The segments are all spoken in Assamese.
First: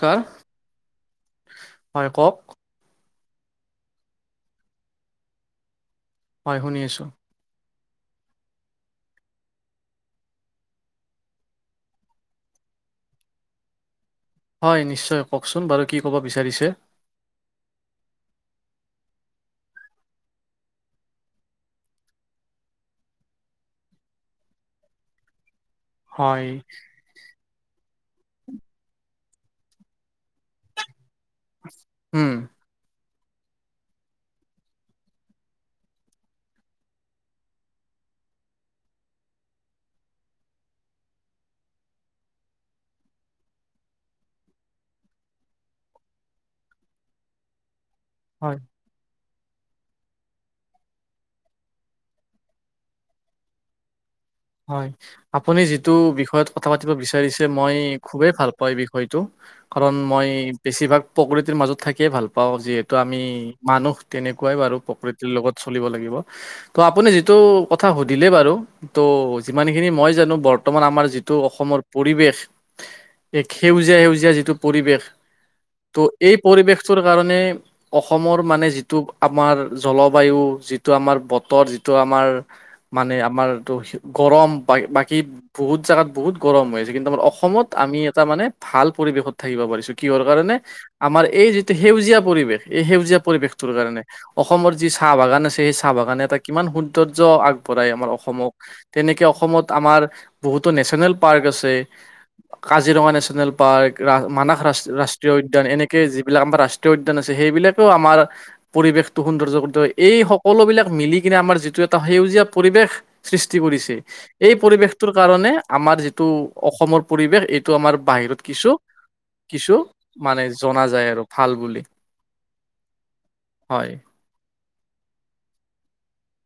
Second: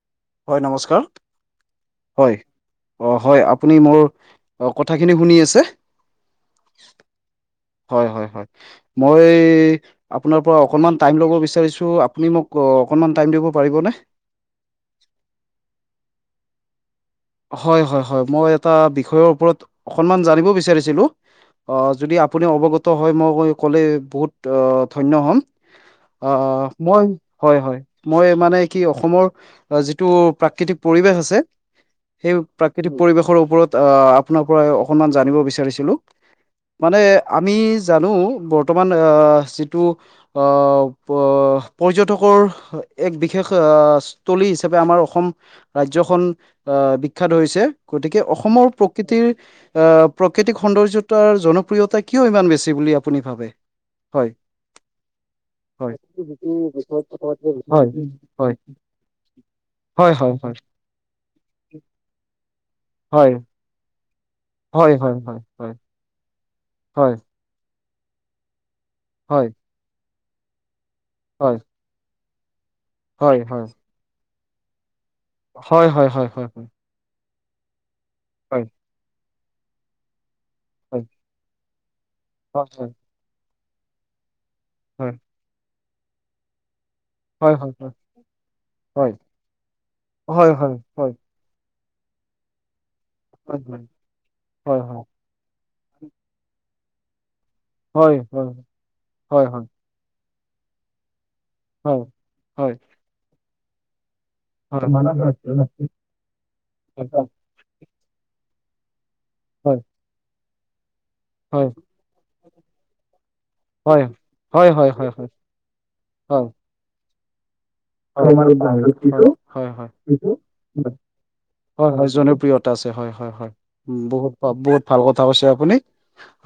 কাৰ হয় নমস্কাৰ হয়। অ' হয় আপুনি মোৰ অ কথাখিনি শুনি আছে। হয় শুনি আছো। হয়-হয় মই এই আপোনাৰ পৰা অকণমান টাইম লব বিচাৰিছোঁ আপুনি অকন ত' অকণমান টাইম দিব পাৰিবনে? হয় নিশ্চয় কওকচোন বাৰু কি ক'ব বিচাৰিছে। হয় মই এটা বিষয়ৰ ওপৰত অকমান জানিব বিচাৰিছিলো। অ যদি আপুনি অৱগত হয় মই ক'লে বহুত ধন্য হ'ম। হয় অ' মই হয় হয় মই মানে কি অসমৰ অ' যিটো প্ৰাকৃতিক পৰিৱেশ আছে উম সেই প্ৰাকৃতিক। পৰিবেশৰ ওপৰত আহ আপোনাৰ পৰা অকনমান জানিব বিচাৰিছিলো। মানে আমি জানো বৰ্তমান অ' যিটো অ-অ, পৰ্যটকৰ এক বিশেষ আহ স্থলী হিচাপে আমাৰ অসম ৰাজ্যখন। অহ বিখ্যাত হৈছে গতিকে হয় অসমৰ প্ৰকৃতিৰ অহ প্ৰাকৃতিক সৌন্দৰ্যতাৰ জনপ্ৰিয়তা কিয় ইমান বেছি বুলি আপুনি ভাবে। হয়। হয় আপুনি যিটো হয় যিটো বিষয়ত কথা পাতিব বিষয়ত কথা বিচাৰি পাতিব মই হয় খুেই বিচাৰিছো। ভাল প বিষয়টো। কাৰণ হয় মই হয় হয় বেছিভাগ প্ৰকত। প্ৰকৃতিৰ মাজত থাকিয়ে ভাল পাওঁ যিহেতু আমি হয় মানুহ তেনেকুৱাই বাৰু হয় হয় হয় প্ৰকৃতিৰ হয় লগত চলিব লাগিব। ত' আপুনি হয় যিটো কথা সুধিলে বাৰু ত' হয় যিমান খিনি মই জানো বৰ্তমান আমাৰ। যিটো হয় অসমৰ পৰিৱেশ হয় হয় এই হয় সেউজীয়া সেউজীয়া যিটো পৰিৱেশ। হয় ত' হয় হয় হয় হয় এই হয় হয় পৰিৱেশটোৰ কাৰণে। অসমৰ মানে হয় যিটো আমাৰ জলবায়ু যিটো আমাৰ বতৰ যি। তটো আমাৰ হয় মানে আমাৰ এইটো গৰম বা বাকী বহুত। জাগাত বহুত গৰম হয়। কিন্তু আমাৰ হয় হয় অসমত হয় হয় আমি এটা মানে ভাল হয় পৰিৱেশত থাকিব পাৰিছো কিহৰ হয় কাৰণে হয় হয় আমাৰ এই যি। সেউজীয়া পৰিৱেশ। এই সেউজীয়া হয় পৰিৱেশটোৰ কাৰণে অসমৰ হয় যি চাহ বাগান আছে সেই চাহ বাগানে এটা কিমান সৌন্দৰ্য আগ। হয় হয় হয় অসমক তেনেকে হয় হয় হয় অসমত আমাৰ বহুতো নেচনেল। পাৰ্ক আছে হয় হয় কাজিৰঙা নেচনেল পাৰ্ক। ৰা মানস ৰা হয় হয় ৰাষ্ট্ৰীয় উদ্যান হয় হয় হয় হয় এনেকে যিবিলাক আমাৰ ৰাষ্ট্ৰীয় উদ্যান আছে সেইবিলাকেও আমাৰ। পৰিৱেশটো সৌন্দৰ্য কৰি এই সকলোবিলাক মিলি কিনে আমাৰ যিটো এটা সেউজীয়া পৰিৱেশ। সৃষ্টি কৰিছে এই হয় পৰিৱেশটোৰ কাৰণে আমাৰ যিটো অসমৰ পৰিৱেশ এইটো। আমাৰ বাহিৰত কিছু কিছু মানে জনা যায় আৰু ভাল বুলি হয়-হয়-হয়-হয় জনপ্ৰিয়। আছে হয়-হয়-হয় হয় বহুত-বহুত ভাল কথা কৈছে আপুনি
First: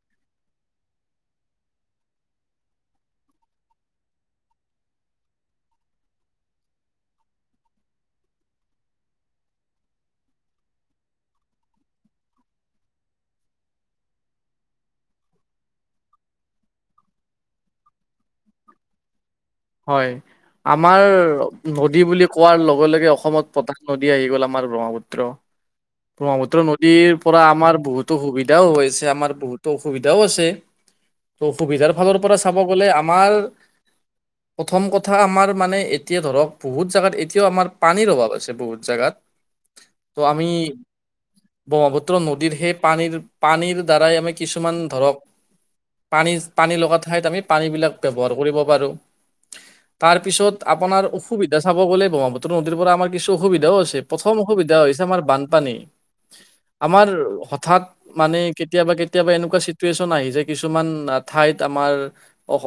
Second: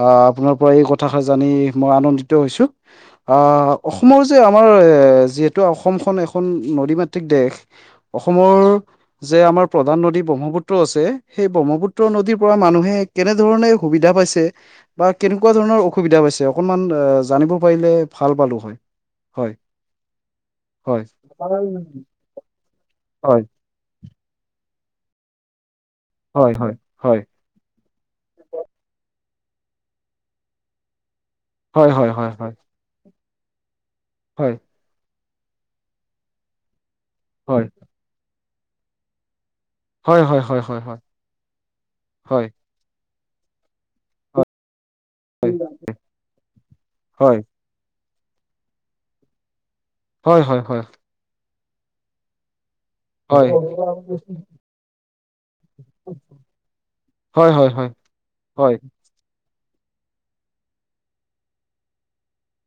আহ আপোনাৰ পৰা এই কথাষ জানি মই আনন্দিত হৈছো। অসমৰ যে আমাৰ যিহেতু অসমখন। এখন নদী মাতৃক দেশ অসমৰ যে আমাৰ প্ৰধান নদী ব্ৰহ্মপুত্ৰ আছে সেই ব্ৰহ্মপুত্ৰ নদীৰ পৰা মানুহে কেনে ধৰণে সুবিধা পাইছে বা কেনেকুৱা ধৰণৰ অসুবিধা পাইছে অকণমান জানিব পাৰিলে ভাল পালো হয় হয় হয় আমাৰ হয় নদী বুলি কোৱাৰ লগে লগে হয় অসমত পতাক নদী আহি গ'ল আমাৰ ব্ৰহ্মপুত্ৰ হয় ব্ৰহ্মপুত্ৰ হয় নদীৰ হয় হয় পৰা আমাৰ বহুতো সুবিধাও হৈছে আমাৰ বহুতো অসুবিধাও আছে অসুবিধাৰ হয় ফালৰ হয় পৰা চাব গ'লে আমাৰ হয় প্ৰথম কথা আমাৰ মানে এতিয়া ধৰক বহুত জোগাত এতিয়াও আমাৰ হয় পানীৰ অভাৱ আছে ছে বহুত জোগাত ত' হয় হয় আমি হয় হয় হয় হয় ব্ৰহ্মপুত্ৰ নদীৰ সেই পানীৰ পানীৰ দ্বাৰাই আমি কিছুমান ধৰক পানী পানী লগা ঠাইত আমি হয় পানীবিলাক ব্যৱহাৰ কৰিব পাৰো তাৰ হয় হয় পিছত হয় হয় হয় হয় হয় হয় আপোনাৰ অসুবিধা চাব গ'লে ব্ৰহ্মাপুত্ৰ পৰা আমাৰ কিছু অসুবিধাও আছে প্ৰথম অসুবিধা হৈছে আমাৰ বানপানী আমাৰ হয় হয় হঠাৎ হয় হয় মানে কেতিয়াবা কেতিয়াবা এনেকুৱা চে চন আহি যে কিছুমান ঠাইত আমাৰ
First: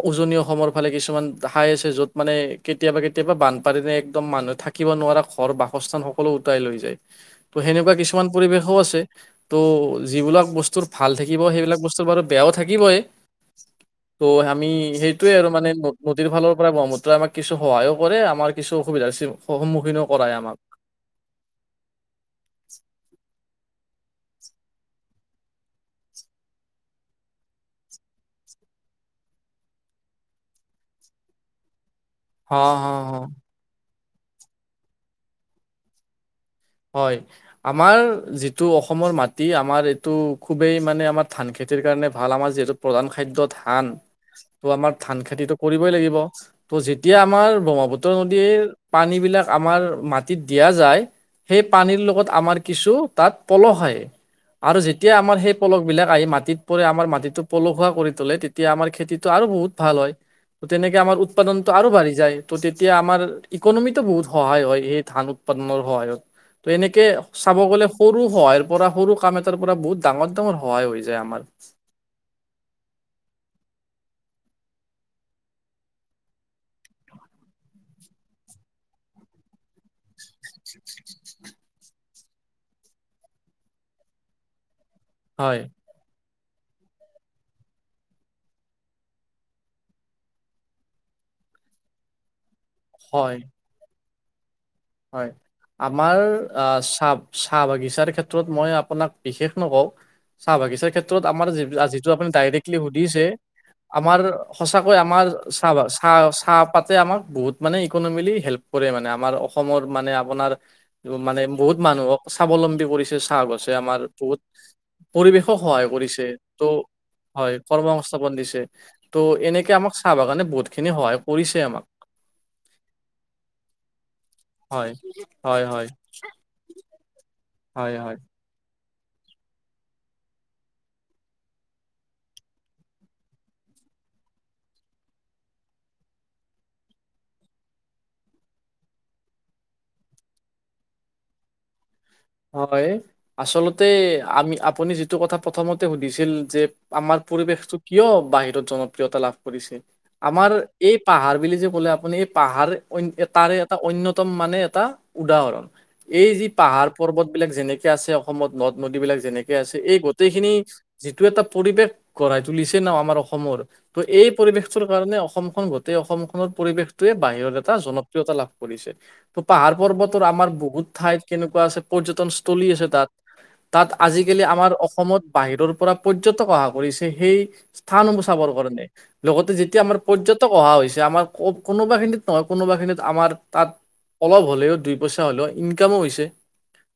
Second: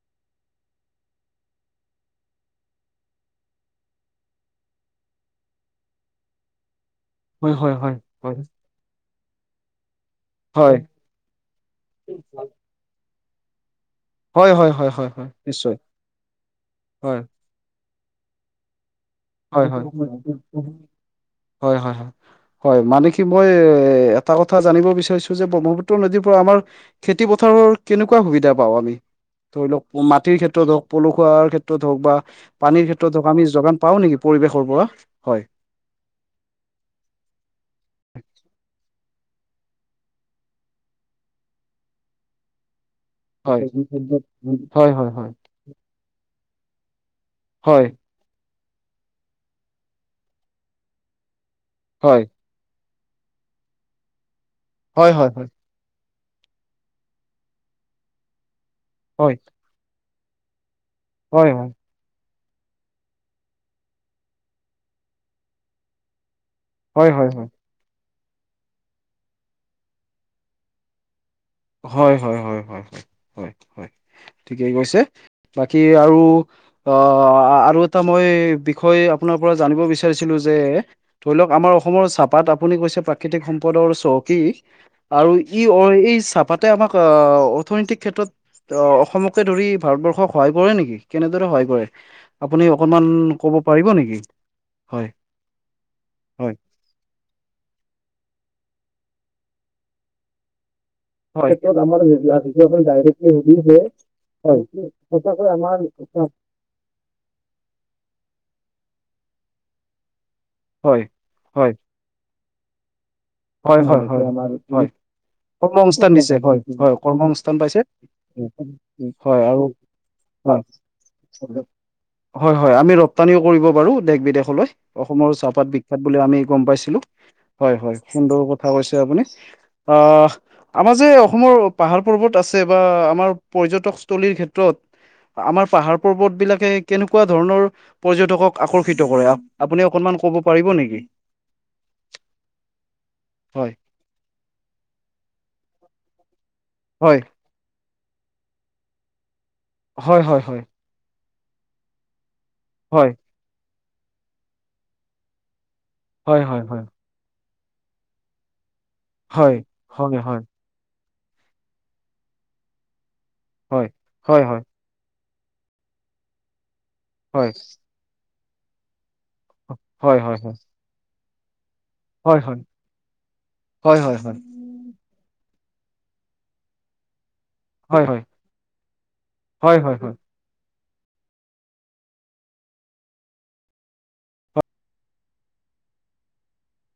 উজনি অসমৰ ফালে কিছুমান খাই আছে য'ত মানে কেতিয়াবা কেতিয়াবা বানপানী ন একদম মানুহে থাকিব নোৱাৰা ঘৰ বাসস্থান সকলো ওতাই লৈ যায় ত সেনেকুৱা কিছুমান হয় পৰিবেশও আছে ত যিবিলাক হয় বস্তুৰ ভাল থাকিব সেইবিলাক বস্তুৰ বাৰু হয় বেয়াও থাকিবই ত' হয় আমি হয় হয় হয় হয় সেইটোয়ে আৰু মানে নিশ্চয় নদীৰ ফালৰ পৰা ব্ৰহ্মুত্ৰই হয় আমাক কিছু সহায়ো কৰে আমাৰ কিছু অসুবিধাৰ সি হয় সন্মুখীনো কৰায় আমাক হয় হয় হয় মানে কি মই এ এটা কথা জানিব বিচাৰিছো যে ব্ৰহ্মপুত্ৰ নদীৰ পৰা আমাৰ খেতি পথাৰৰ কেনেকুৱা সুবিধা পাওঁ আমি ধৰি লওক মাটিৰ ক্ষেত্ৰত হওক পলসুৱাৰ ক্ষেত্ৰত হওক বা হ পানীৰ হ ক্ষেত্ৰত হ হওক আমি যোগান পাও নেকি পৰিৱেশৰ পৰা হয় হয় আমাৰ যিটো অসম অসমৰ মাটি আমাৰ এইটো খুবেই মানে আমাৰ ধান খেতিৰ কাৰণে ভাল আমাৰ যিহেতু প্ৰধান খাদ্য হয় ধান ত' হয় আমাৰ হয় ধান হয় খেতিতটো কৰিবই লাগিব ত'যেতিয়া এতিয়া আমাৰ হয় ব্ৰহ্মপুত্ৰ নদীৰ পানী বিলাক আমাৰ মাটিত দিয়া যায় সেই পানীৰ হয় লগত আমাৰ কিছু তাত পলস আহে আৰু যেতিয়া হয় আমাৰ হয় সেই পলস বিলাক আহি মাটিত পৰে আমাৰ মাটিটো পলসুৱা কৰি তোলে তেতিয়া আমাৰ খেতিটো আৰু বহুত ভাল হয় ত' তেনেকে আমাৰ হয় উৎপাদনতটো আৰু বাঢ়ি যায় ত' তেতিয়া আমাৰ ইকনমিতো বহুত সহায় হয় সেই ধান উৎপাদনৰ সহায়ত তো এনেকে হয় হয় হয় হয় চাব গ'লে সৰু সহায়ৰ পৰা সৰু কাম এটাৰ পৰা বহুত ডাঙৰ ডাঙৰ সহায় হৈ যায় আমাৰ হয় হয় হয় হয় ঠিকে কৈছে বাকী আৰু অ আৰু এটা মই বিষয় আপোনাৰ পৰা জানিব বিচাৰিছিলো যে ধৰি লওক আমাৰ অসমৰ চাপাত আপুনি কৈছে প্ৰাকৃতিক সম্পদৰ চখ আৰু ই হয় অ এই চাপ পাতে আমাক অৰ্থনৈতিক ক্ষেত্ৰত অসমকে ধৰি ভাৰতবৰ্ষ সহাই পৰে নেকি কেনেদৰে হয় আপুনি অকমান হয় ক'ব পাৰিব নেকি হয় আমাৰ হয় চাহ চাহ বাগিচাৰ ক্ষেত্ৰত মই আপোনাক বিশেষ নকওঁ চাহ বাগিচা ক্ষেত্ৰত আমাৰ ক্ষেত্ৰত আমাৰ যিটো আপুনি ডাইৰেক্টলি আপুনি সুধিছে ডাইৰেক্টলি সুধিছে আমাৰ সঁচাকৈ আমাৰ সঁচাকৈ চাহ আমাৰ চাহ চাহ পাতে আমাক বহুত মানে ইকনমিলি হেল্প কৰে মানে আমাৰ অসমৰ মানে আপোনাৰ হয় মানে হয় বহুত মানুহক স্বাৱলম্বী কৰিছে চাহ আছে হয় আমাৰ হয় হয় বহুত হয় পৰিৱেশক সহায় কৰ্মসংস্থান কৰিছে দিছে হয় ত' হয় হয় কৰ্মসংস্থান পাইছে কৰ্ম সংস্থাপন দিছে ত' হয় আৰু এনেকে আমাক খাব কাৰণে বহুতখিনি সহায় কৰিছে হয় আমাক হয় হয় আমি ৰপ্তানিও কৰিব পাৰো দেশ বিদেশ হয় অসমৰ হয় চাহপাত হয় বিখ্যাত বোলি আমি গম পাইছিলো হয় হয় সুন্দৰ কথা কৈছে আপুনি অ আমাৰ যে অসমৰ পাহাৰ পৰ্বত আছে বা আমাৰ পৰ্যটকস্থলীৰ ক্ষেত্ৰত আমাৰ পাহাৰ পৰ্বত বিলাকে কেনেকুৱা ধৰণৰ পৰ্যটকক আকৰ্ষিত কৰে আপুনি অকনমান কব পাৰিব নেকি হয় হয় আচলতে আমি আপুনি যিটো কথা প্ৰথমতে সুধিছিল যে আমাৰ হয় পৰিৱেশটো কিয় বাহিৰত জনপ্ৰিয়তা লাভ কৰিছে হয় হয় আমাৰ হয় এই পাহাৰ বুলি যে ক'লে আপুনি এই পাহাৰ হয় তাৰে এটা অনন্য়তম মানে এটা উদাহৰণ এই হয় যি হয় হয় পাহাৰ পৰ্বতবলাক যেনেকে আছে অসমত নদ নদী বিলাক যেনেকে হয় আছে এই হয় হয় গোটেইখিনি যিটো এটা পৰিৱেশ গঢ়াই তুলিছে ন আমাৰ অসমৰ ত' এই হয় হয় হয় পৰিৱেশটোৰ কাৰণে অসমখন গোটেই অসমখনৰ পৰিৱেশটোৱে হয় বাহিৰৰ এটা জনপ্ৰিয়তা লাভ কৰিছে ত' পাহাৰ হয় পৰ্বতৰ হয় আমাৰ হয় বহুত ঠাইত কেনেকুৱা আছে হয় পৰ্যটনস্থ্থলী আছে তাত তাত হয় হয় হয় আজিকালি আমাৰ অসমত বাহিৰৰ পৰা পৰ্যটক অহা কৰিছে সেই হয় হয় স্থানসমূহ চাবৰ কাৰণে লগতে হয় যেতিয়া আমাৰ হয় হয় হয় পৰ্যটক অহা হৈছে যে আমাৰ কোনোবা খিনিত নহয় কোনোবা খিনিত আমাৰ তাত অলপ হ'লেও দুই পইচা হলেও ইনকামো হৈছে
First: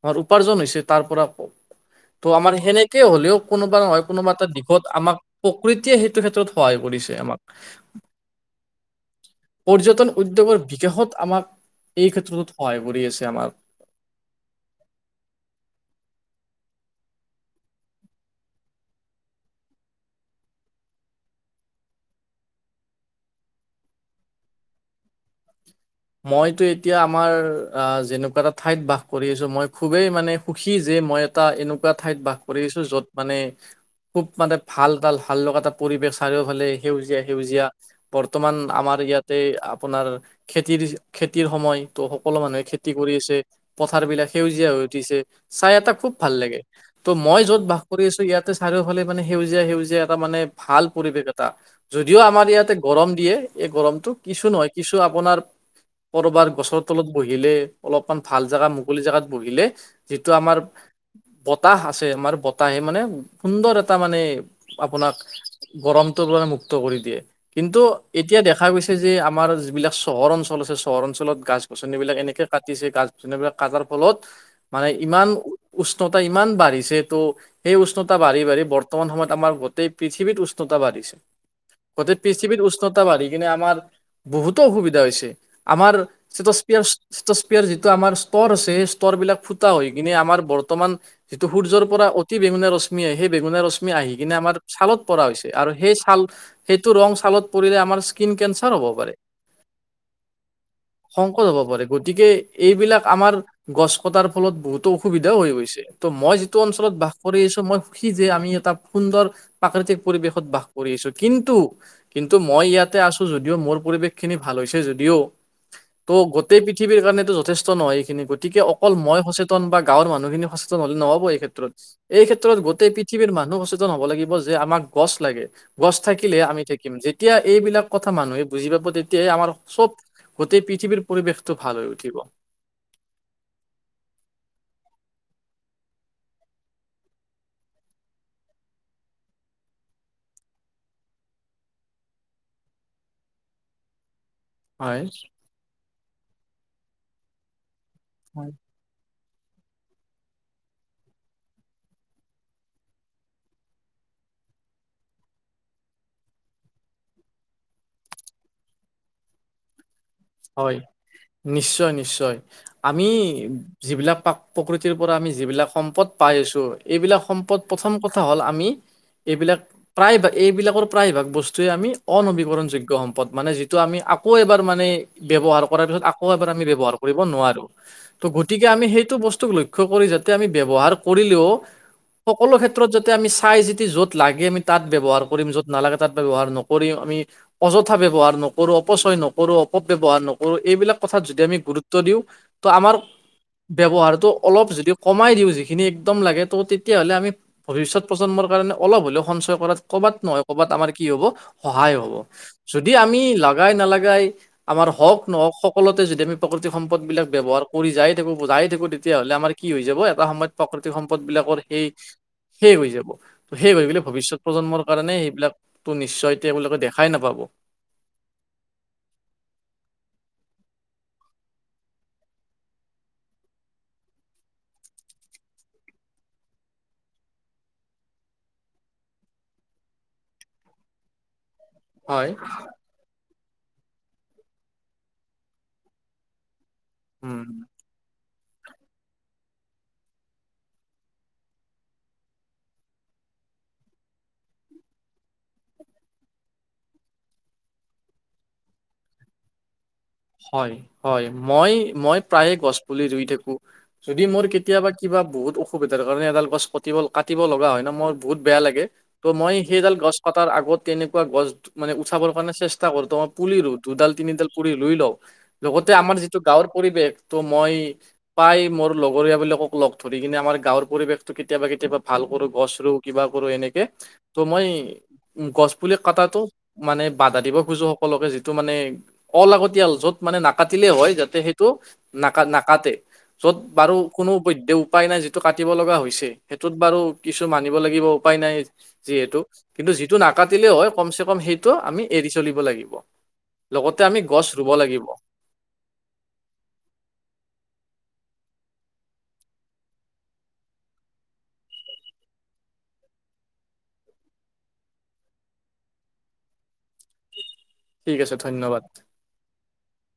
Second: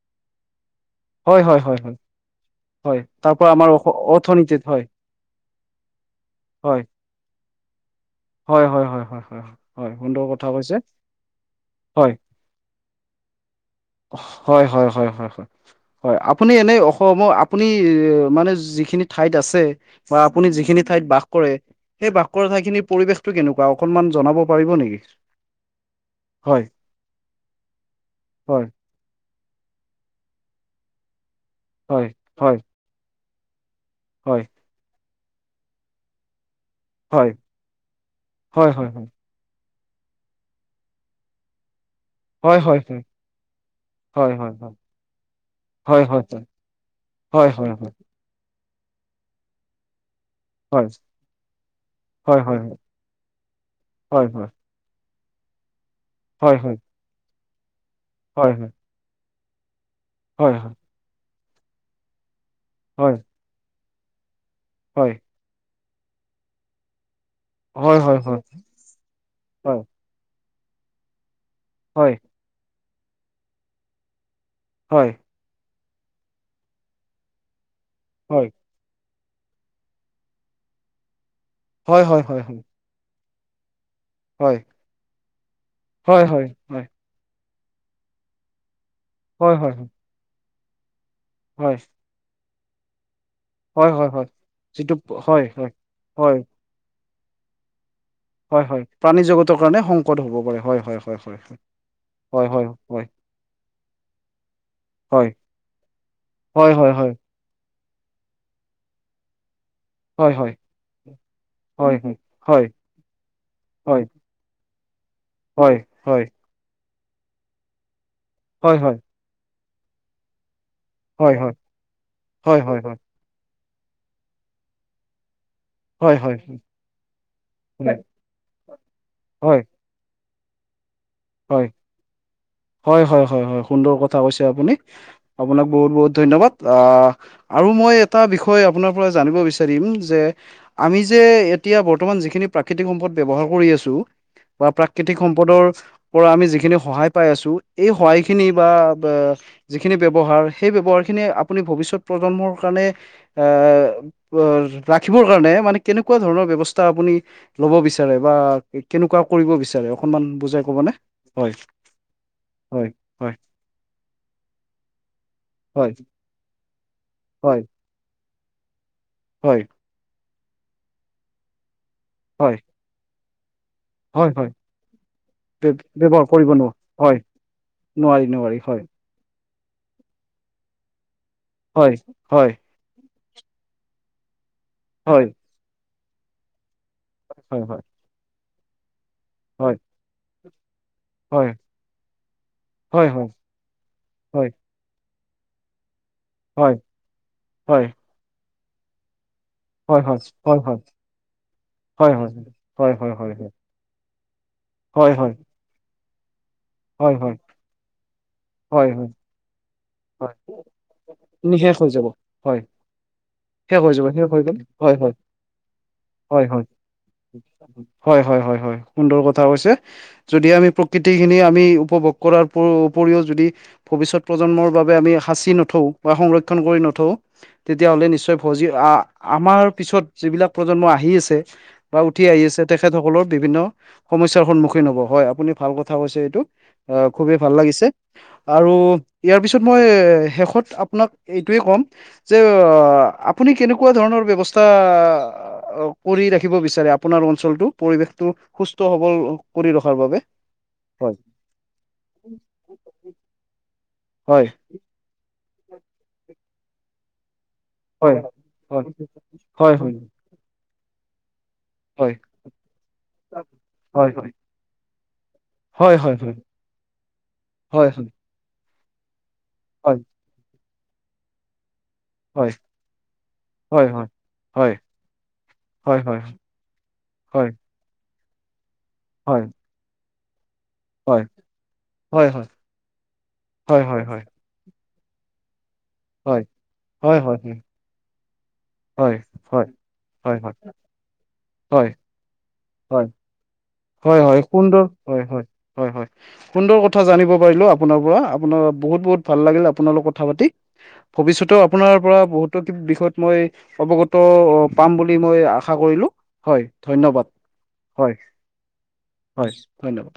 আ উপাৰ্জন হৈছে তাৰ পৰা হয় হয় হয় হয় ত' আমাৰ হয় সেনেকে তাৰ হলেও পৰা আমাৰ কোনোবা অস- নহয় কোনোবা এটা অৰ্থনীতিত হয় দিশত আমাক প্ৰকৃতিয়ে সেইটো ক্ষেত্ৰত সহায় হয় কৰি আমাক হয় হয় হয় হয় হয় হয় পৰ্যটন সুন্দৰ কথা উদ্যোগৰ কৈছে বিকাশত আমাক এই হয় ক্ষেত্ৰতো সহায় কৰি আছে আমাৰ হয় হয় হয় হয় হয় আপুনি এনেই অসমৰ আপুনি মানে যিখিনি ঠাইত আছে বা আপুনি যিখিনি ঠাইত ঠাইত বাস কৰে সেই বাস কৰা ঠাইখিনিৰ পৰিৱেশটো কেনেকুৱা অকনমান জনাব পাৰিব নেকি মইতো হয় এতিয়া আমাৰ আহ যেনেকুৱা এটা হয় ঠাইত বাস কৰি আছো মই খুবেই মানে সুখী যে মই এটা এনেকুৱা হয় ঠাইত বাস হয় কৰি আহছো য'ত মানে খুব হয় মানে ভাল ভাল লগা এটা পৰিৱেশ চাৰিওফালে সেউজীয়া হয় সেউজীয়া বৰ্তমান হয় হয় হয় আমাৰ ইয়াতে আপোনাৰ খেতি খেতিৰ খেতিৰ সময় তো সকলো হয় মানুহে হয় খেতি কৰি আছে পথাৰ বিলাক হয় হয় হয় সেউজীয়া হৈ উঠিছে চাই এটা হয় খুব হয় ভাল লাগে ত' মই হয় হয় য'ত হয় বাস হয় কৰি আছো ইয়াতে চাৰিওফালে মানে সেউজীয়া সেউজীয়া মানে ভাল হয় পৰিবেশ এটা যদিও হয় আমাৰ হয় ইয়াতে গৰম দিয়ে এই গৰমতটো হয় কিছু হয় নহয় কিছু আপোনাৰ কৰবাৰ হয় হয় গছৰ তলত বহিলে অলপমান ভাল হয় জেগা মুকলি জোগাত বহিলে যিটো হয় আমাৰ বতাহ আছে আমাৰ বতাহে মানে হয় সুন্দৰ এটা মানে হয় আপোনাক গৰমটোৰপৰা মুক্ত কৰি দিয়ে কিন্তু হয় হয় হয় হয় হয় এতিয়া হয় দেখা গৈছে যে আমাৰ যিবিলাক চহৰ অঞ্চল আছে চহৰ অঞ্চলত গাছ গছনিবিলাক হয় এনেকে কাটিছে গাছ গছনিবলাক কাটাৰ ফলত মানে ইমান উষ্ণতা ইমান বাঢ়িছে ত' সেই উষ্ণতা বাঢ়ি বাঢ়ি হয় বৰ্তমান সময়ত আমাৰ গোটেই পৃথিৱত উষ্ণতা বাঢ়িছে হয় গোটেই হয় হয় হয় হয় পৃথিৱীত উষ্ণতা বাঢ়ি কিনে আমাৰ হয় বহুতো অসুবিধা হৈছে আমাৰ হয় ষ্টপিয়াৰ ষ্টটপিয়াৰ যিটো আমাৰ স্তৰ আছে তৰ বিলাক ফুটা হৈ কিনে আমাৰ বৰ্তমান যিটো হয় সূৰ্যৰ পৰা অতি বেঙুনীয়া ৰশ্মি আহে সেই বেঙুনা হয় ৰশ্মি হয় আহি হয় কিনে আমাৰ যিটো চালত পৰা হয় হৈছে হয় আৰু সেই চাল হয় সেইটো ৰং চালত পৰিলে আমাৰ স্কিন হয় কেঞ্চাৰ হয় হ'ব পাৰে প্ৰাণী জগতৰ কাৰণে সংকট হ'ব পাৰে হয় হয় হয় হয় সংকট হয় হব পাৰে গতিকে হয় হয় এইবিলাক আমাৰ গছ কটাৰ ফলত বহুতো অসুবিধাও হৈ গৈছে ত' মই যিটো হয় হয় অঞ্চলত হয় বাস কৰি আহিছো মই সুখী যে আমি এটা সুন্দৰ প্ৰাকৃতিক হয় পৰিৱেশত হয় বাস কৰি আহিছো কিন্তু হয় কিন্তু হয় মই ইয়াতে আছো যদিও মোৰ হয় হয় পৰিৱেশ খিনি ভাল হৈছে যদি দি হয় ত' গোটেই পৃথিৱীৰ কাৰণো যথেষ্ট নহয় এইখিনি গতিকে হয় হয় অকল মই সচেত বা গাঁৱৰ মানুহখিনি সচেতন হ'লে নহব হয় এই ক্ষেত্ৰত এই ক্ষেত্ৰ হয় হয় হয় হয় গোটেই পৃথিৱীৰ মানুহ সচেতন টো হ'ব লাগিব যে আমাক গছ লাগে গছ হয় হয় হয় হয় হয় থাকিলে আমি থাকিম যেতিয়া এইবিলাক কথা মানুহে বুজি পাব তেতিয়াই আমাৰ চব গোটেই পৃথিৱীৰ পৰিৱেশটো হয় ভাল হৈ উঠিব হয় হয় হয় হয় সুন্দৰ কথা কৈছে আপুনি আপোনাক বহুত বহুত ধন্যবাদ আহ আৰু মই এটা বিষয় আপোনাৰ পৰা জানিব বিচাৰিম যে আমি যে এতিয়া বৰ্তমান যিখিনি প্ৰাকৃতিক সম্পদ ব্যৱহাৰ কৰি আছো বা হয় প্ৰাকৃতিক সম্পদৰ পৰা আমি যিখিনি সহায় পাই আছো। এই সহায়খিনি হয় বা। যিখিনি ব্যৱহাৰ সেই ব্যৱহাৰ খিনি আপুনি ভৱিষ্যত প্ৰজন্মৰ কাৰণে এ ৰাখিবৰ কাৰণে মানে কেনেকোৱা ধৰণৰ ব্যৱস্থাৰ আপুনি লব বিচাৰে বা কেনেকোৱা। ব বিচাৰে অকনমান বুজাই হয়। ক'বনে। হয় নিশ্চয় নিশ্চয় হয় আমি হয় যিবিলাক প্ৰকৃতিৰ পৰা আমি যিবিলাক হয় সম্পদ পাই। এইবিলাক সম্পদ হয় প্ৰথম কথা। ক হ'ল আমি এইবিলাক হয় প্ৰায়ভাগ এইবিলাকৰ প্ৰায়ভাগ বস্তুৱে আমি। হয় অনবীকৰণযোগ্য সম্পদ মানে যিটো আমি হয় আকৌ হয় এবাৰ মানে। [unintelligible] ব্যৱহাৰ আকৌ কৰিব আমি নোৱাৰো ব্যৱহাৰ কৰিব হয় নোৱাৰো নোৱাৰি নোৱাৰি গতিকে হয় আমি সেইটো বস্তুক লক্ষ্য যাতে আমি ব্য। ৱহাৰ কৰিও হয় সকলো হয় ক্ষেত্ৰত যাতে আমি চাই য'ত লাগে আ তাত ব্যৱহাৰ হয় কৰিম য'ত নালাগে তাত ব্যৱহাৰ নকৰিম আমি হয় হয় অযথাব্যৱহাৰ নকৰো অপচয় ন। [unintelligible] ব্যৱহাৰ নকৰোঁ এইবিলাক কথাত যদি হয় আমি গুৰুত্ব দিওঁ ত আমাৰ হয় হয় ব্যৱহাৰ হয় অলপ য কমাই দিওঁ যিখিনি একদম লাগে ত' হয় তেতিয়াহ'লে আমি হয় ভৱিষ্যত প্ৰজন্মৰ কাৰণে অলপ হ'লেও। সঞ্চয় কৰাত হয় হয় কৰ'বাত হয় নহয় হয় কৰ'ৰবাত আমাৰ কি হ'ব সহায় হ'ব হয় হয় যদি হয় আমি হয় হয় হয় লগাই নালাগাই। আমাৰ হয় হয় হওক হয় নহওক সকলোতে যদি আমি প্ৰাকৃতিক সম্পদ হয় বিলাক হয় ব্যৱহাৰ কৰি যায় তাক। বজাই থাকো হয় হয় তেতিয়াহ'লে আমাৰ কি। কি হৈ যাব এটা সময়ত প্ৰাকৃতিক সম্পদ বিলাকৰ নিশেষ সেই হৈ যাব হয় শেষ হৈ যাব ত সেই শেষ হৈ গলে যাব শেষ ভৱিষ্যত হৈ গ'ল প্ৰ। দেখাই নাপাব। সুন্দৰ কথা হৈছে। যদি আমি প্ৰকৃতি খিনি আমি উপভোগ কৰাৰ উপৰিও যদি ভৱিষ্যত প্ৰজন্মৰ বাবে। মি সাঁচি নথও বা সংৰক্ষণ কৰি নথও তেতিয়'লে নিশ্চয় [unintelligible] আমাৰ পিছত যিবিলাক প্ৰজন্ম আহি আছে বা উঠি হয়। আহি আছে তেখেতসকলৰ বিভিন্ন সমস্যা সন্মুখীন হ'ব হয় আপুনি ভাল কথা কৈছে এইটো অ খুবেই উম। ভাল লাগিছে আৰু ইয়াৰ পিছত শেষত আপোনাক এইটোয়ে কম যে আপ কেনেকুৱা ধৰণৰা কৰি ৰাখিব বিচাৰে আপোনাৰ অঞ্চলটো পৰিৱেশটো সুস্থ সবল কৰি ৰখ হয় হয় মই মই প্ৰায়ে গছ পুলি ৰুই থাকো যদি মোৰ হয় কেতিয়াবা কিবা বহুত অসুবিধাৰ কাৰণে এডাল গছ [unintelligible] কাটি লগা হয় ন মই বহুত বেয়া হয় লাগে মই হয় হয় সেইডাল গছ আগত তেনেকুৱা গছ মানে উঠাবৰ কাৰণে চেষ্টা কৰো তোমই পুলি ৰু দুডাল হয় হয় তিনিডাল পুলি লই ল লগতে হয় হয় আমাৰ যিটো গাঁৱৰ পৰিৱেশ ত মই হয় হয় পাই মোৰ পৰিয়াবিলাকক লগ ধৰি কিনে আমাৰ গাঁৱৰ পৰিৱেশটো কেতিয়াবা কেতিয়াবা ভাল কৰো হয় হয় গছ ৰু কিবা কৰো এনেকে হয় ত' মই উ গছ পুলি হয় হয় হয় হয় কটাাতো মানে বাধা দিব খুজো সকলে যিটো মানে হয় হয় অলাগতিয়াল যত মানে কাটিলে লে হয় যাতে সেইটো ন হয় হয় হয় নাক যত বাৰু হয় হয় হয় কো ব উপায় নাই যিটো কাটিব লগা হৈছে সেইটোত বাৰু হয় হয় হয় হয় হয় কিছু হয় হয় মানিব লাগিব উপায় নাই যিহেতু কিন্তু যিটো নাকাটিলে হয় কমচ কম সেই হয় আমি এৰি চলিব লাগিব লগতে আমি গঃ কোনটো হয় হয় হয় হয় সুন্দৰ কথা জানিব পাৰিলো আপোনাৰ বহুত বহুত ভাল লাগিল আপোনাল লগ কথা পাতি ভৱিষ্যতেও আপোনাৰ পৰা বহুতো বিষয়ত মই অৱগত পাম বুলি মই আশা কৰি হয় ধন্যবাদ হয় ঠিক আছে ধন্য হয় ধন্যবাদ